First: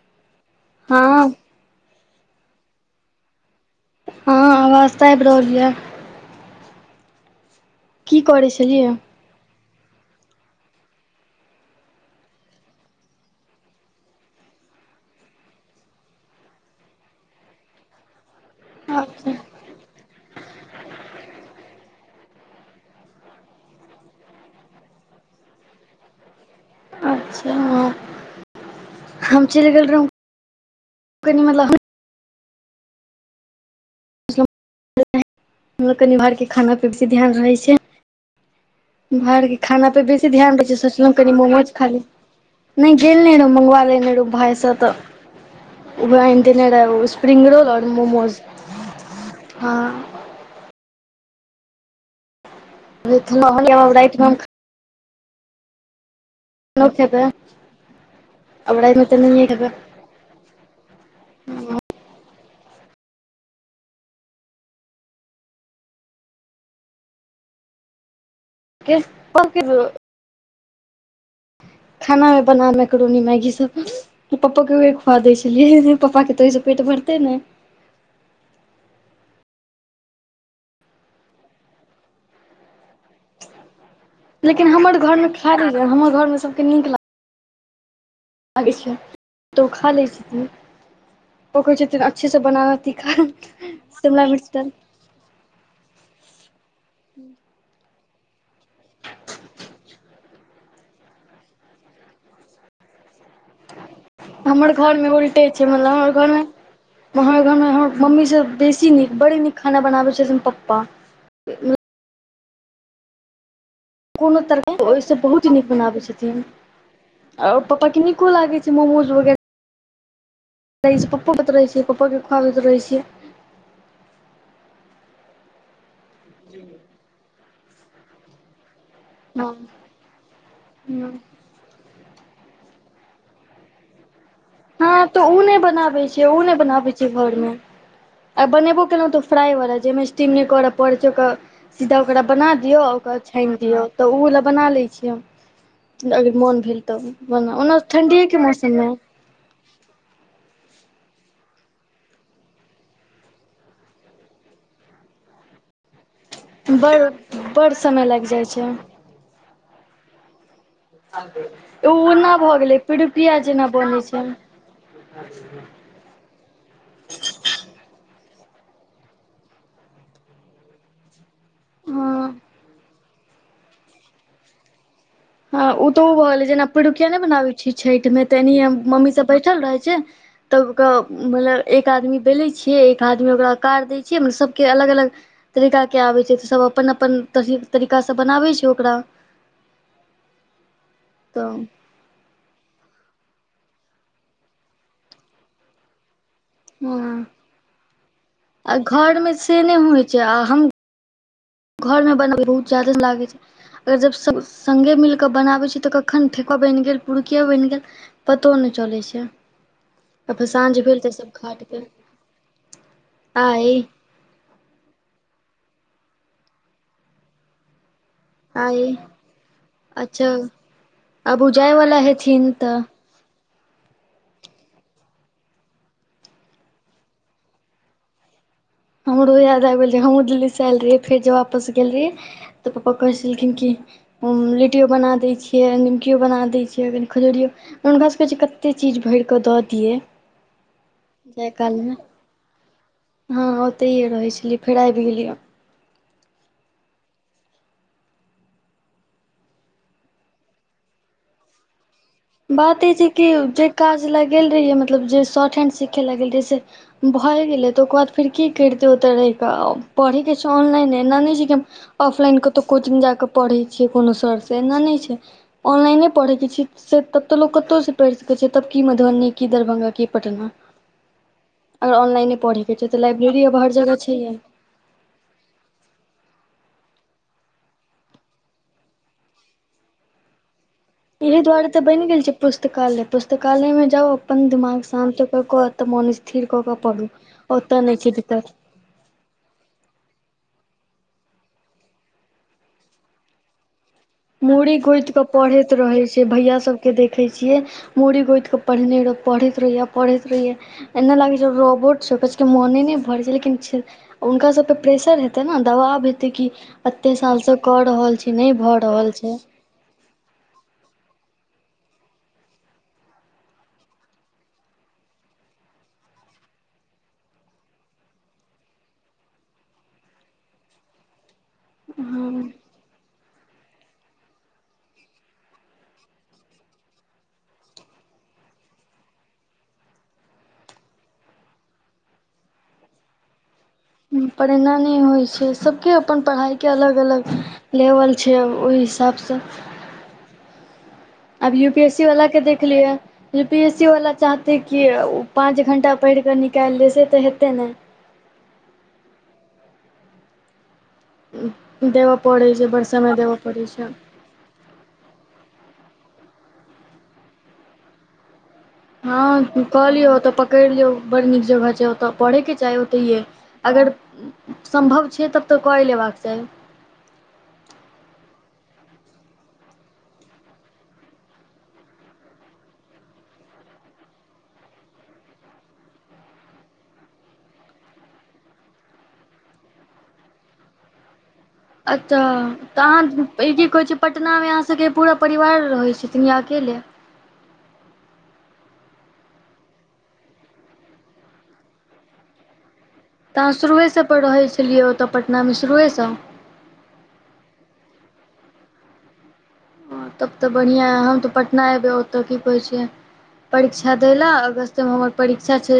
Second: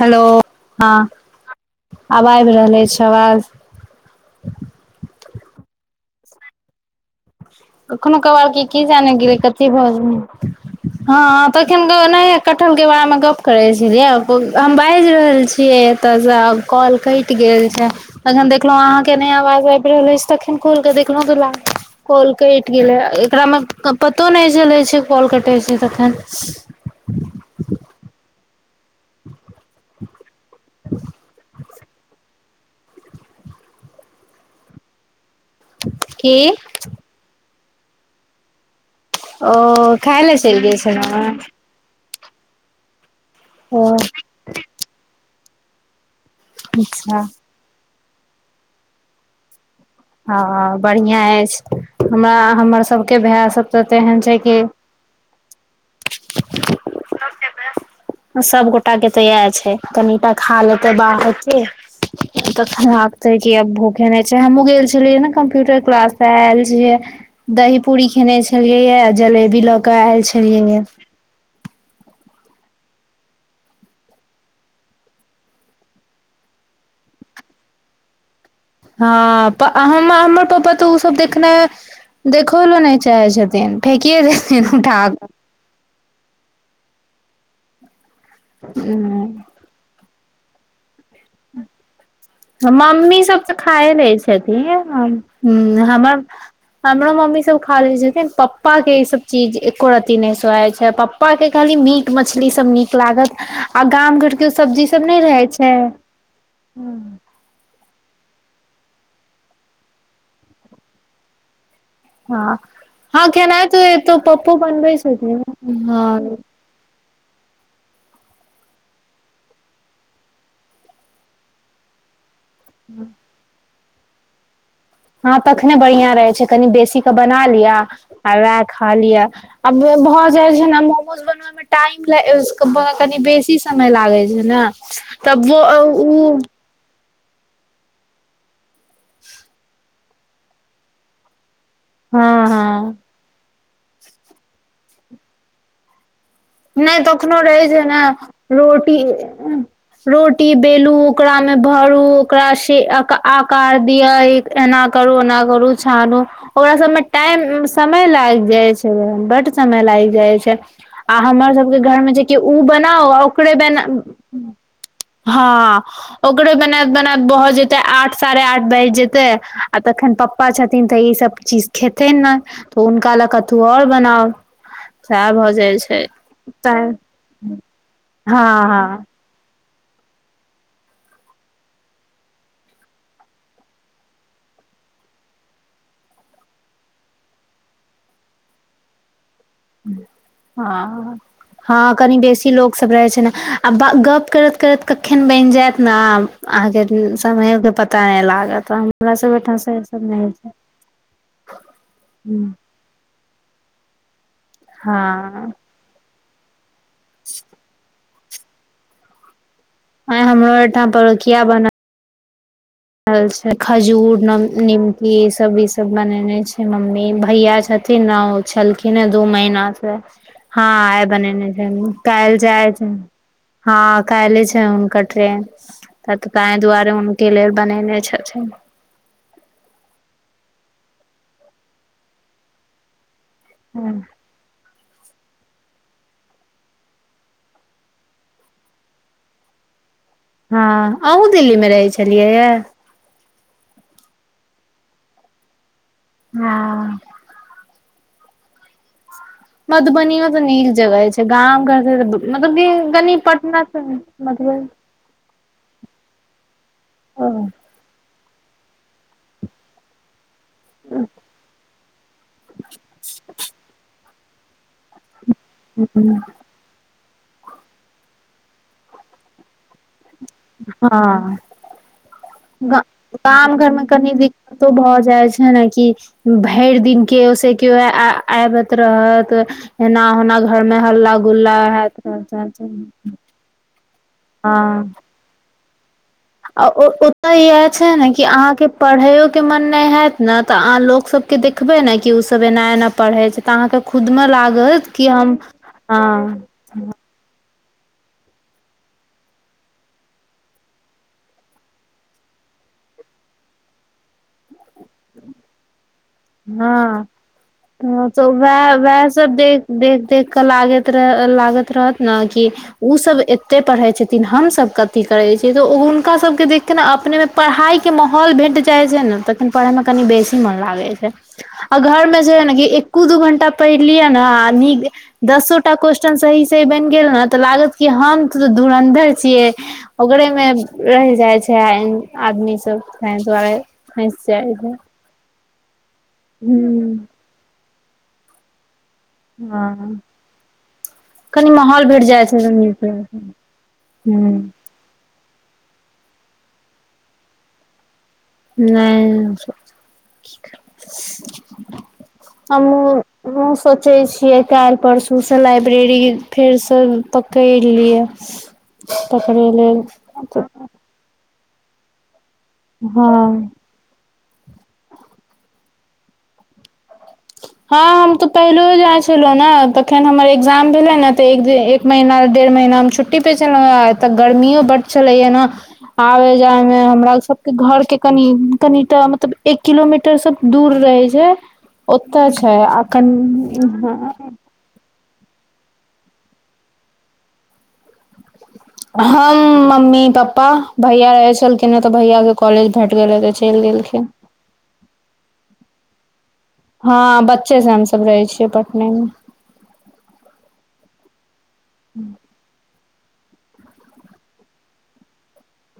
Hello हँ आब आबि रहल अछि आवाज हँ आवाज तऽ आइब रहल या कखनो की करै कभारके की छलियै जाने गेलै कथी भ हँ तखन नहि कटहलके बारेमे गप करैत छीे हम बाजि रहल छियै ओतयसँ कॉल कटि गेल छै त अखन देखलहुं अहाँ के नहि अच्छा आवाज आबि रहल अछि तखन कल के देखलहुँ दु कल कटि गेलै एकरामे पतो नहि चलै छै कल कटै छै तखन अच्छा हम चलि गेल रहौ कनि मतलब लोक कनि की भरके खाना पीबै ध्यान रहै छै बाहर ओ के खाना पे खाय बेसी लए ध्यान चलि दै गेल छ सोचलहु छलहुँ कनि हेँ? मोमोज खाली नहि गेल नहि रह ओ मंगवा ले नहि रहौ भायसँ तऽ ओहा अनि देन रहा अच्छा स्प्रिंग रोल आओर मोमोज हँ हँ बढ़िया अछि हमरा हमर सबके भाय सब तऽ ते रातिमे एहन हम छै कि लोक के भाय सबगोटा के तऽ इएह छै कनिटा खा लेतै बाहरके तखन लागते क अब भूखे नहि छै हमहुँ गेल छलियै ने कम्प्यूटर क्लास त आयल छियै दही पूड़ी खेने छलियै यए जलेबी लऽ खेबै के आयल छलिय या खाना मे बना मैक्रोनी मैगी सब पप्पो केेउहे खुआ दै छलियै पप्पा के तऽ ओहिसँ पेट भरते ने हँ हमर पापा तऽ ओ सब देखने देखौहो लै ने चाहै छथिन फेेकि छथिन फेकिये लेकिन देथीन हमर ऊठाक घरमे हमर घर मे सब नीक लगई लागए छै कऽ ऊ खा लै छथिन ओ कहै छथिन अच्छे से बनाना तीखा मम्मी सब तऽ खााय लै शिमला मिर्च डाल छथिन हुँ हमर हमरो मम्मी सब खा ले छथिन पप्पा के ई सब चीज एको रती नहि सोहै छै पपा पप्पा के खाली मीट मछली सब नीक लागत आ गाम घर के हमर सब्जी सब घरमे नहि उल्टे रहे छै मतलब हमर घरमे हमर घरमे हमर मम्मी सब बेसी नीक बड़ नीक खाना बनाबै छै पप्पा हँ हँ खेनाई त एतौ कोनो पप्पो तरकारी बनबै ओहिसँ छथि हँ आर पप्पा के नीको लागे छै मोमोज वगैरह छै पप्पो के त रहै छै पप्पो के खुआबत रहै छियै हँ तखने बढ़िया रहे छै कनी बेसी के बना लियिया आ वएह खा लिय हँ आ भऽ जाइ छै ने हँ मोमोज बनामे टाइम कनि बेसी समय लागै छै ने तब ओ घर आ बनेबो केलहुँ तऽ फ्राइ वलाा जाहिमे स्टीम नहि करय पड़ैत छै ओकरा सीधा ओकरा हँ बना दियऔ हँ ओकरा छानि दियऔ तऽ ओ बला बना लै छियै हम अगर मोन भेल नहि तऽ तखनो बना रहै ओना छै ने ठण्डिएके मौसममे रोटी रोटी बेलू ओकरा मे भरू ओकरा से आकार दिय एना करू ओना करू छानु ओकरा बड़ सबमे टाइम समय लागि जाइ छै बड समय लागि जाइ छै आ हमर सबके ओ घरमे जे ओना कि भऽ उ गेलै बनाओ आ पिरुकिया ओकरे जेना बना बनै छै हँ ओकरे बन‌एत बन‌एत भह जेते आठ साढ़े आठ बाजि जेते आ तखन पप्पा छथिन तऽ ई सब चीज खेथीन हँ नै तऽ हुनका ले कथू आओर बनाउ सएह भऽ जाय छै तो ऊ भ गेलै जेना तऽ पिड़ुकिया नहि बनाबै छी छठि मे तऽ हँ एनाहिये हँ मम्मी सब बैठल रहै छै तब ओकरा मतलब एक आदमी बेलै छियै एक आदमी ओकरा आकार दै छियै मतलब सभके अलग अलग तरीकाके आबैत छै तऽ सभ अपन अपन तरीकासँ बनाबै छै ओकरा हँ तऽ हँ कनि बेसी लोकसभ रहै छै ने आ गप करैत करैत कखन बनि जायत ने अहाँके हँ समयके पता नहि लागत आ हमरा घरमे सब ओहिठाम से सभ नई छै घर में बनाबै बहुत ज्यादे समय लागे छै अगर जब सब संगे मिल के हँ बनाबे छै तऽ कखन ठेकुआ बनि गेल पुरुकिया बनि गेल पतो नहि चलै छै अपन हमरो साँझ ओहिठाम भेल तऽ सभ घाट गेल ल छै खजूर नम निमकी ई सब ई सब बनेने छै मम्मी भैया छथिन ने आइ छलखिन हे दू महीना से अच्छा हँ आइ आब उ बनेने छै जायवला काल्हि हेथिन जाय तऽ छै हँ काल्हे छै हुनकर ट्रेन त ताहि दुआरे हुनके लेल बनेने छथिन हमरो याद आइब गेल हमहूँ दिल्ली से आयल रहिए फेर जे वापस गेल रहियै तऽ पप्पा कहै छलखिन कि लिट्टियो बना दै छै निमकियो बना दै छियै कनि खजूरियो हुनकासभकेँ जे कतेक चीज भरि कऽ दऽ दियै हँ अहूँ जाय दिल्लीमे रहै कालमे छलियै यए हँ ओतहिए रहै छलियै फेर आबि गेलियै हँ मधुबनीयो मे तऽ नीक जगह छै गाम घर त बात ई छै कि जै काज ल गेल मधुबनी रहहियै मतलब जे शॉर्ट हेंड सिखे ला गेल रहि यै से भए गेलै तऽ ओकर बाद फेर की करितै ओतऽ रहिकेऽ आउ पढ़े के छै ऑनलाइन एना न छै कि हम ऑफलाइन कतौ कोचिंग जाके पढ़े छियै कोनो सर से नहि नहि छै ऑनलाइने पढ़ैके छी से तब तो लोग कतौ से पढ़ि सकै छै तब की मधुबनी की दरभंगा की पटना हँ अगर ऑनलाइने पढ़ैके छै तऽ लाइब्रेरी आब हर जगह छैहे तऽ भऽ जाइ छै न कि भरि दिन केओ स केओ आबत रहत एना ओना घर मे हल्ला एहि गुल्ला हैत तकालय में जाउ अपन दिमाग हँ शांत कऽ क तऽ मौन आ ओतय इएह छै ने कि दिक्कत अहाँके पढ़ैयो के मन नहि हयत ने तऽ अह लोग सबके देखबै ने कि ओ सब एना एना पढ़ै छै तऽ अहाँके खुद मे मूड़ी लागत कि हम ह के देखै छियै मूड़ी गोतिंके पढ़ने रहै पढ़ैत रहियै पढ़ैत रहियै ए नहि लागै छै रोबोट छौ कि मने नहि भर छै लेकिन हुनका सबपे प्रेशर हेतै ने दबाब हेतै क हँ एते साल से क हँ रहल तऽ छी नहि वएह भर रहल वएह सब छै देख देख देख कऽ लाग रह लागैत रहत ने कि ओसभ एते पढ़ै छथिन हमसभ कथी करै छियै तऽ हुनका सबके देखिक ने अपने मे पढ़ाइ के माहौल भेट जाइ छै ने तखन पढ़यमे कनि बेसी मोन लागै छै आ घरमे जे ह ने एको दू घंटा पढ़ि लिय ने आ नीक दसोटा क्वेस्चन सही सही बनि गेल ने तऽ लागत क हम तऽ धुरन्धर छियै ओरे मे रहि जाइ छै आदमी सब तैं दुआरे फँसि पर जाइ छै एना नहि होइ छै सबके अपन पढ़ाइके अलग हूँ अलग लेवल छै आब ओहिसँ हँ कनि अब यू पी माहौल एस भेट सी जाइ वाला छै के तऽ नीक देखलिएै लगै यू पी एस सी वाला छै। चाहतै कि ओ पाँच घण्टा पढ़ि कऽ निकालियै से तऽ हेतै नहि हूँ देबऽ पड़ै छै बड़ हमहुँ समय देबऽ उहे पड़ै छै सोचैत छियै काल्हि परसूसँ लाइब्रेरी फेरसँ पकड़ि लियै हँ कहलियै ओतऽ पकड़ि लियौ बड़ नीक जगह छै ओतऽ पढ़ैके चाही ओतहिए हँ अगर सम्भव छै तब तऽ कऽए लेबाक चाही हँ हम तऽ पहिलोहो जाइ छलहुं हें नऽ तखैन हमर एग्जाम भेले ने तऽ दिय एक महिना डेढ़ महीना हम छुट्टी पे छलहुँए एतऽ गर्मियो बड्ड छलै ये ने आबे जाय मे हमरा सबके घर के कनि कनिटाऽ मतलब एक किलोमीटर टर सब दूर रहै छै अतऽ ओतऽ छै तऽ आ अहाँ ई की कहै छै कनि पटना मे अहाँ सभके पूरा परिवार रहैत छथिन या अकेले हम मम्मी पप्पा भैया रहै छलखिन हें तऽ भैया के कॉलेज भेट गेलै तऽ अहाँ चलि शुरुएसँ गेलखिन पर रहै छलियै ओतय पटनामे शुरुएसँ हँ बच्चे से हम सब रहै छियै पटने मे हँ तब तऽ बढ़ियां अए हम तऽ पटना अएबै ओतऽ की कहै छियै परीक्षा दै ला अगस्तमे हमर परीक्षा छै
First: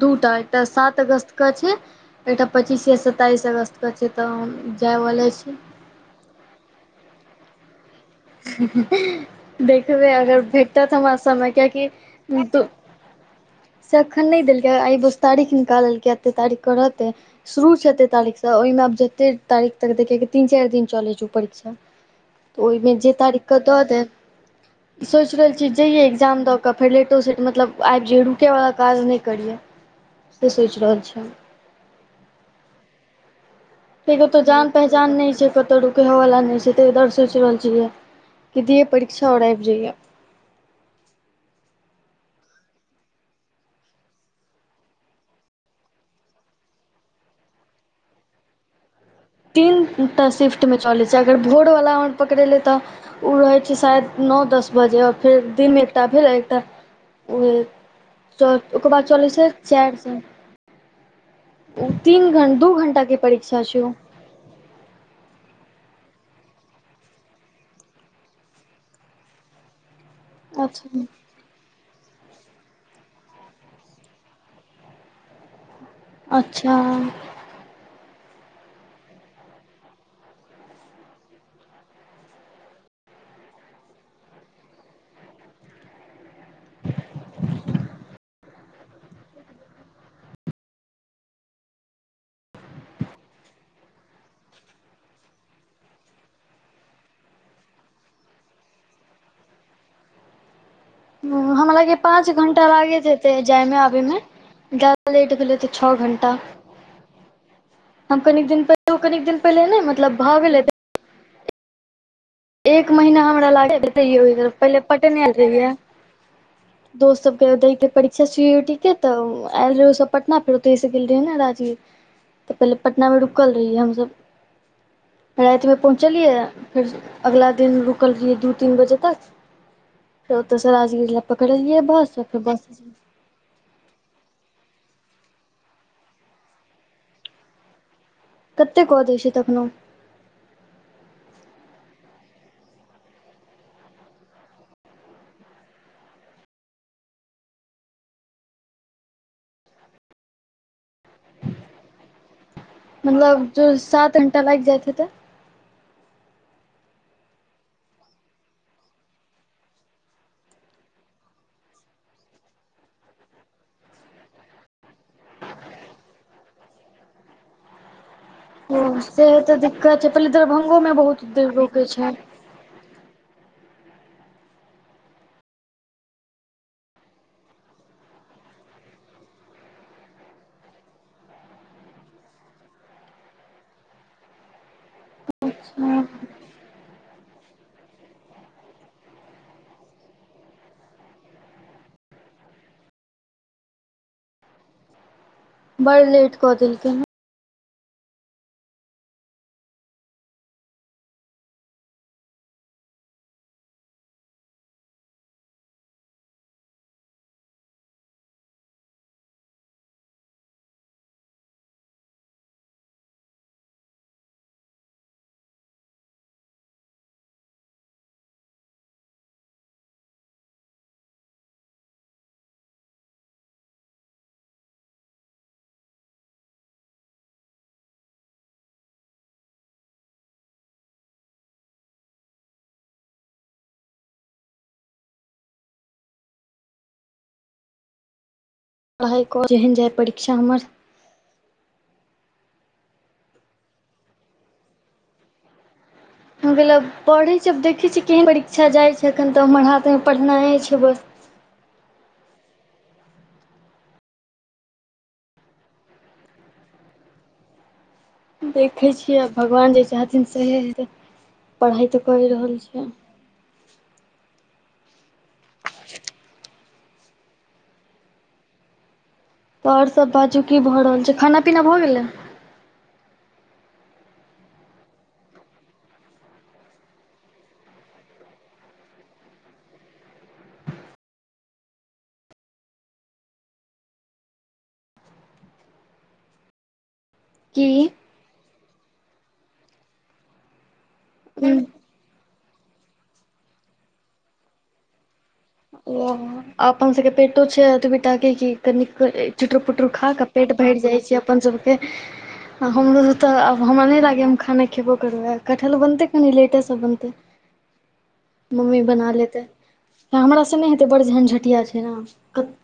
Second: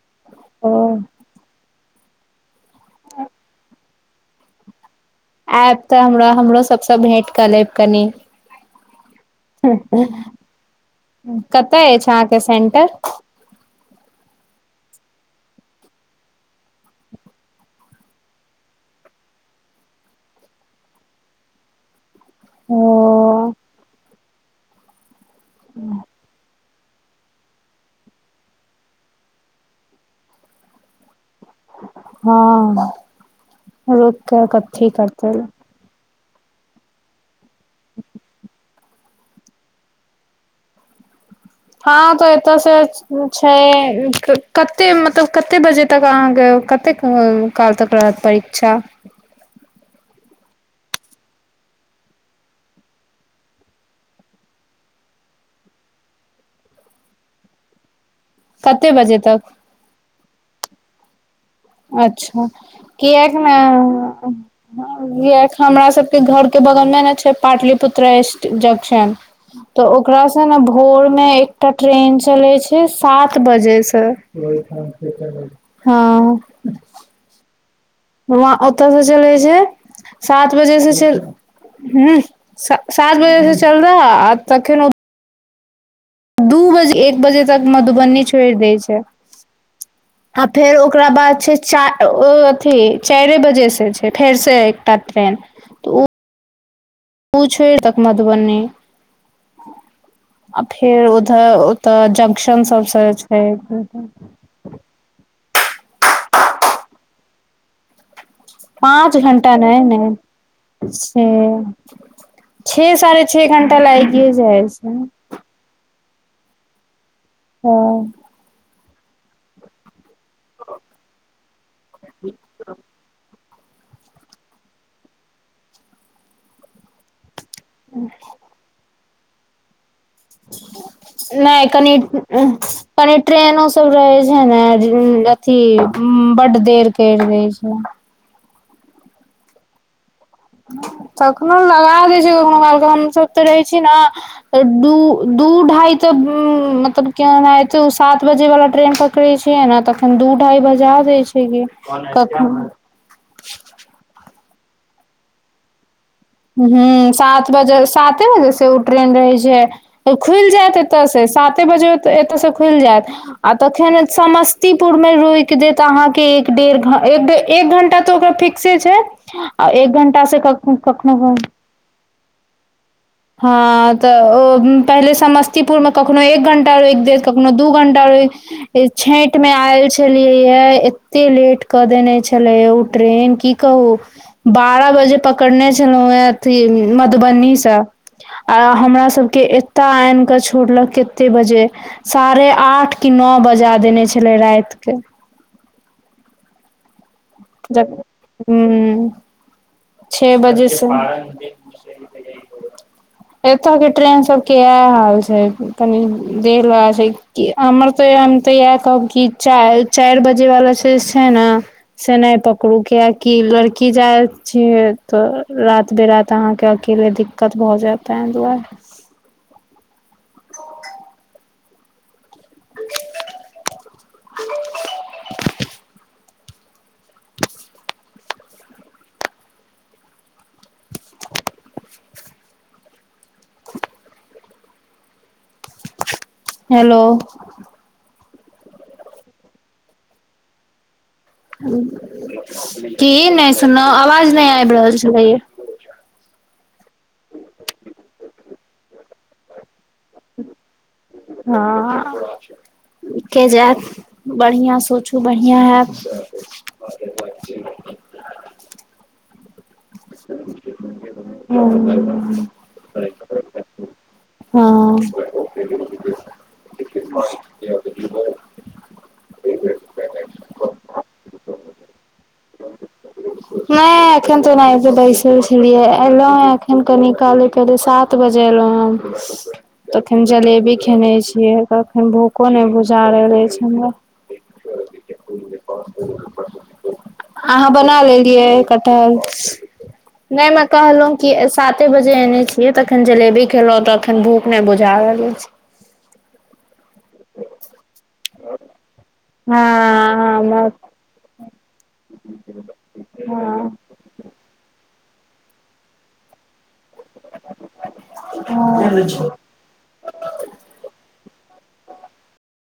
दू टा एकटा ओ सात अगस्त के छै एकटा पचीस आ सताईस अगस्त के छै तऽ हम जाय वाला छी आएब तऽ हमरा हमरो सबसँ भेट कऽ लेब कनि [inaudible] देखबै अगर भेटत हमरा समय कियाकि कतय अछि अहाँके दु सेंटर से एखन नहि देलकै आइ बस तारीख निकाललकै एतेक तारीख कऽ रहतै शुरू छै एतेक तारीखसँ ओहिमे आब जतेक तारीख तक दै किएक तऽ तीन चारि दिन चलैत छै ओ परीक्षा तऽ ओहिमे जे ओ तारीखक दऽ दै सोच रहल छी जहिये एग्जाम दऽ के कऽ फेर लेटो सेट मतलब आबि जैयै रुकैवला काज नहि करियै से सोचि रहल छियै हम हँ रुक कि कत्तौ के जान कथी पहचान करतै नहि छै कतऽ रुक कय वाला नहि छै तऽ इधर सोचि रहल छियै कि दियै परीक्षा आओर आबि जइयै हँ तऽ एतऽसँ छै कत्ते मतलब कत्ते बजे तक अहाँकेँ कतेक काल्हि तक रहत परीक्षा तीनटा सिफ्टमे चलैत छै अगर भोरवला हमर पकड़ेलै तऽ ओ रहै छै शाइद नौ दस बजे आ फेर दिनमे एकटा भेल एकटा ओ कते ओकर बाद बजे चलै छै तक चारि सँ अच्छा घं दू घण्टाके किएक नहि परीक्षा छै ओ हँ उहो अखन हमरा सबके घर के बगल मे नै छै पाटलिपुत्रा स्टे जंक्शन तऽ ओकरा से ने अच्छा भोर मे एक एकटा ट्रेन चलै छै सात बजे से हँ हँ वहाँ ओतऽ जे चलै छै सात बजे से चलि हूँ स सात बजे सँ चललै आ तखैन ओ दू बजे एक बजे तक मधुबनी छोड़ि दैत छै आ फेर ओकरा बाद छै चा ओ अथी चारिए बजेसँ छै फेरसँ एकटा ट्रेन तऽ ओ उ छोड़ि देत मधुबनी आ फेर उधर हमरा लागैये ओतऽ पाँच घंटा जंक्शन सब लागैत हेतै छै जायमे आबैमे लेट गेलै तऽ छओ घण्टा हम कन दिन पहिल ओ पाँच कनिक दिन घंटा पहिले नहि ने नहि मतलब भए गेलै छै छे एक महीना साढ़े छे हमरा घंटा लागैहि लागिए जाइ पहिले छै पटेने रहयै दोस्त सबके देखे परीक्षा ह सीटी के तऽ आयल रहे ओ सब पटना फेर ओतेह सँ गेल रहे है न रांची पहिले पटना मे रुक रकल रहियै हमसब रातिमे पहुँचलियै फेर अगिला दिन रुकल रहियै दू तीन बजे तक फेर ओतऽसँ राजगीर लए नहि पकड़लियै कनि बस फेर बस सँ कनि ट्रेनो सब रहे छै ने अथी बड्ड देर कर दै छै कतेक कऽ दै छै तखनो कखनो लगा दै छै काखनो काल क हमसभ तऽ रहै छी ने दू दू ढाई तऽ मतलब केना सात बजे वाला ट्रेन पर पकड़े छिय ने तखन दू ढाइ बजा दै छै की कखनो मतलब जो सात घण्टा लागि जाइत हते हुँ सात बजे सााते बजे से ओ ट्रेन रहै छै खुलि जायत एतऽ से साते बजे एतऽ से खुलि जायत आ तखन समस्तीपुरमे रोकि देत अहाँके एक डेढ़ एक घण्टा तऽ ओकरा फिर से छै ओ तऽ आ एक दिक्कत छै घण्टा पहिले से कखनो दरभंगो मे क बहुत देर रोकै छै [unintelligible] हँ तऽ ओ पहिले समस्तीपुरमे कखनो एक घण्टा रोकि देत कखनो दू घंटा रोकि ए छठि मे आयल छलियै य एते लेट कऽ देने छलेे उ ट्रेन की कहू बारह बजे पकड़ने हँ छलहुँ हे अथी मधुबनीसँ आ हमरा सभके एतय आनि कऽ छोड़लक कते बजे साढ़े आठ क नओ बजा देने छलै रातिके बड़ लेट क देलकै हँ जग हुँ छे बजे से एतऽ के ट्रेन सब के इएह हाल छै कनी देर लगा छै कि हमर तऽ हम तऽ इएह कहब कि चारि चारि बजे वला से छै ने से नहि पकड़ू क्य कि लड़की जाय छिय तऽ राात बिरात अहाँके अकेले दिक्कत भऽ जायत तहि दुआरे हेलो पढ़ाइ क जेहन जाय परीक्षा हमर की नहि सुन आवाज नहि आबि रहल छलैय हम गेलब पढ़ै छै आब देखै छी केहन परीक्षा जाइ छै एखन तऽ हमर हाथमे पढ़नाइ छै बस हँ के जायत बढ़िआँ सोचू बढ़िआँ हायत देखैत छियै आ भगवान जे चाहथिन सएह हेत पढ़ाइ तऽ करि रहल छिय हँ [inaudible] त आओर सब बाजू की भऽ रहल छै खाना पीना भऽ गेलै नहि एखन ते नहि बैसल छलियै एलहु हन एखन कनि काले सात बजे एलहु हम तखन जलेबी खेने छियै कखन भूखो नहि बुझाार रहल अछि हमरा अहाँ की बना लेलियै कटहल नहि मे कहलहुं कि साात कते बजे एने छियै तखन जलेबी खेलों तऽ अखन भूख नहि बुझा रहले छै ओ अपन सबकेे पेटो छै अतबि ताकि कि कनिक चुटू पुटुर खा कऽ हँ पेट हँ भरि जाइ छै अपन सभके हमरो त हँ हमरा नहि लागे खाना खेबो करबै कटहल बनतै कनि लेट स बनते मम्मी बना ले तै हमरा स नहि हेतै बड़ झंझटिया छै न